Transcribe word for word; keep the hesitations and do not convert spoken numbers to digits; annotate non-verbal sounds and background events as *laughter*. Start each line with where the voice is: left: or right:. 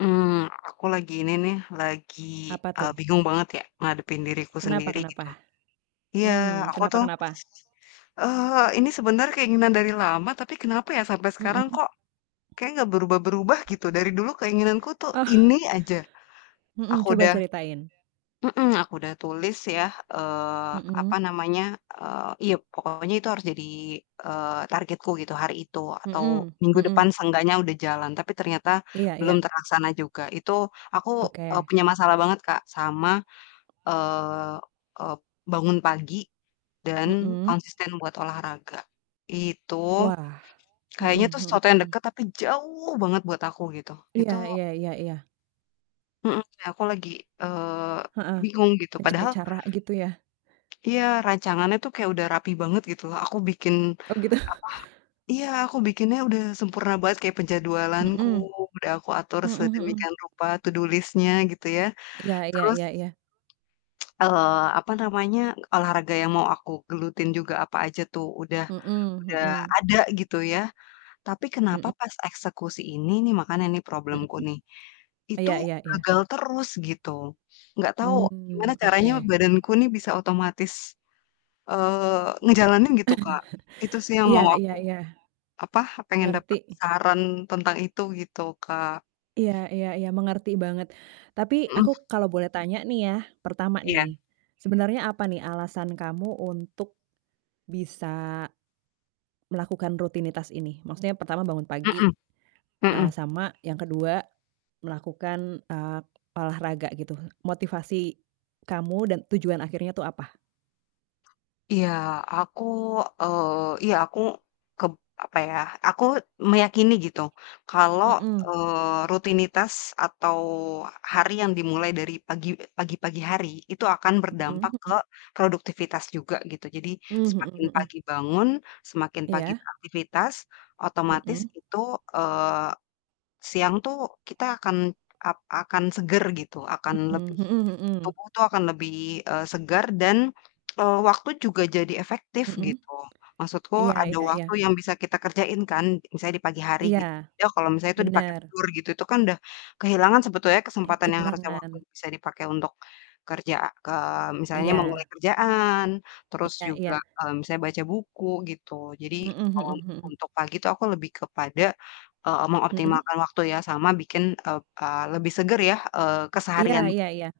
left: Mmm, aku lagi ini nih, lagi,
right: Apa
left: eee,
right: tuh?
left: bingung banget ya ngadepin diriku
right: Kenapa
left: sendiri
right: kenapa?
left: gitu. Iya,
right: Mmm,
left: aku
right: kenapa
left: tuh,
right: kenapa?
left: eee, ini sebenarnya keinginan dari lama, tapi kenapa ya sampai sekarang
right: Mhm.
left: kok kayaknya gak berubah-berubah, gitu? Dari dulu keinginanku tuh ini
right: *chuckles*
left: aja.
right: Mhm,
left: Aku
right: coba
left: udah
right: ceritain.
left: mhm, aku udah tulis ya eee, apa
right: Mhm.
left: namanya, eee, iya pokoknya itu harus jadi, eee, targetku gitu, hari itu, atau
right: Mhm
left: minggu depan
right: mhm.
left: seenggaknya udah jalan, tapi ternyata
right: Iya
left: belum
right: iya.
left: terlaksana juga. Itu aku, eee,
right: Oke.
left: punya masalah banget, Kak, sama, eee eee, bangun pagi dan
right: Mhm.
left: konsisten buat olahraga. Itu
right: Wah,
left: kayaknya tuh
right: mhm
left: sesuatu yang
right: mhm.
left: dekat tapi jauh banget buat aku gitu,
right: Iya
left: itu
right: iya iya iya.
left: Mhm, ya, aku lagi, eee,
right: Heeh,
left: bingung gitu,
right: mencari
left: padahal
right: cara gitu ya?
left: Iya, rancangannya tuh kayak udah rapi banget gitu loh. Aku bikin
right: Oh, gitu. *chuckles*
left: apa, iya, aku bikinnya udah sempurna banget kayak penjadwalanku,
right: Mhm.
left: udah aku atur
right: Mhm mhm.
left: sedemikian rupa, to do list-nya, gitu ya.
right: Iya iya
left: Terus,
right: iya iya.
left: *tsk* eee, apa namanya, olahraga yang mau aku gelutin juga apa aja tuh udah
right: Mhm
left: udah
right: mhm.
left: ada gitu ya. Tapi kenapa
right: Mhm.
left: pas eksekusi ini nih makanya ini
right: Mhm.
left: problemku nih, itu
right: Iya iya iya.
left: gagal terus gitu? Nggak tahu gimana
right: Hmm,
left: caranya
right: oke.
left: badanku nih bisa otomatis, eee, ngejalanin gitu, Kak. Itu sih
right: *chuckles*
left: yang
right: Iya
left: mau
right: iya
left: aku
right: iya.
left: apa, pengen
right: Ngerti.
left: dapat saran tentang itu gitu, Kak.
right: Iya iya iya, mengerti banget. Tapi
left: Mhm.
right: aku kalau boleh tanya nih ya, pertama
left: Iya.
right: nih, sebenarnya apa nih alasan kamu untuk bisa melakukan rutinitas ini? Maksudnya pertama bangun pagi,
left: Mhm,
right: eee,
left: mhm.
right: sama yang kedua, melakukan, eee, olahraga gitu. Motivasi kamu dan tujuan akhirnya itu apa?
left: Iya, aku eee, iya, aku kep apa ya, aku meyakini gitu, kalau,
right: Mhm.
left: eee, rutinitas, atau hari yang dimulai dari pagi pagi-pagi hari, itu akan
right: Mhm
left: berdampak ke
right: mhm.
left: produktivitas juga gitu. Jadi
right: Mmm,
left: semakin
right: mhm mhm.
left: pagi bangun, semakin pagi
right: Iya.
left: beraktivitas, otomatis
right: Mhm.
left: itu, eee, siang tuh kita akan ap akan seger gitu, akan
right: Mhm,
left: lebih
right: mhm mhm.
left: tubuh tuh akan lebih, eee, segar, dan, *tsk* eee, waktu juga jadi efektif
right: Mhm.
left: gitu. Maksudku
right: Iya
left: ada
right: iya
left: waktu
right: iya.
left: yang bisa kita kerjain kan, misalnya di pagi hari gitu.
right: Iya.
left: Ya kalau misalnya itu dipakai
right: Bener.
left: tidur gitu, itu kan udah kehilangan sebetulnya
right: Eh,
left: kesempatan yang harusnya waktu
right: kehilangan.
left: bisa dipakai untuk kerja ke misalnya memulai
right: Iya.
left: kerjaan, terus
right: Iya iya.
left: juga, eee, misalnya baca buku gitu. Jadi
right: Mhm
left: kalau
right: mhm
left: un
right: mhm.
left: untuk pagi itu aku lebih kepada, eee,
right: Mhm.
left: mengoptimalkan waktu ya sama bikin ep eee, lebih seger ya, eee,
right: Iya
left: keseharian
right: iya iya.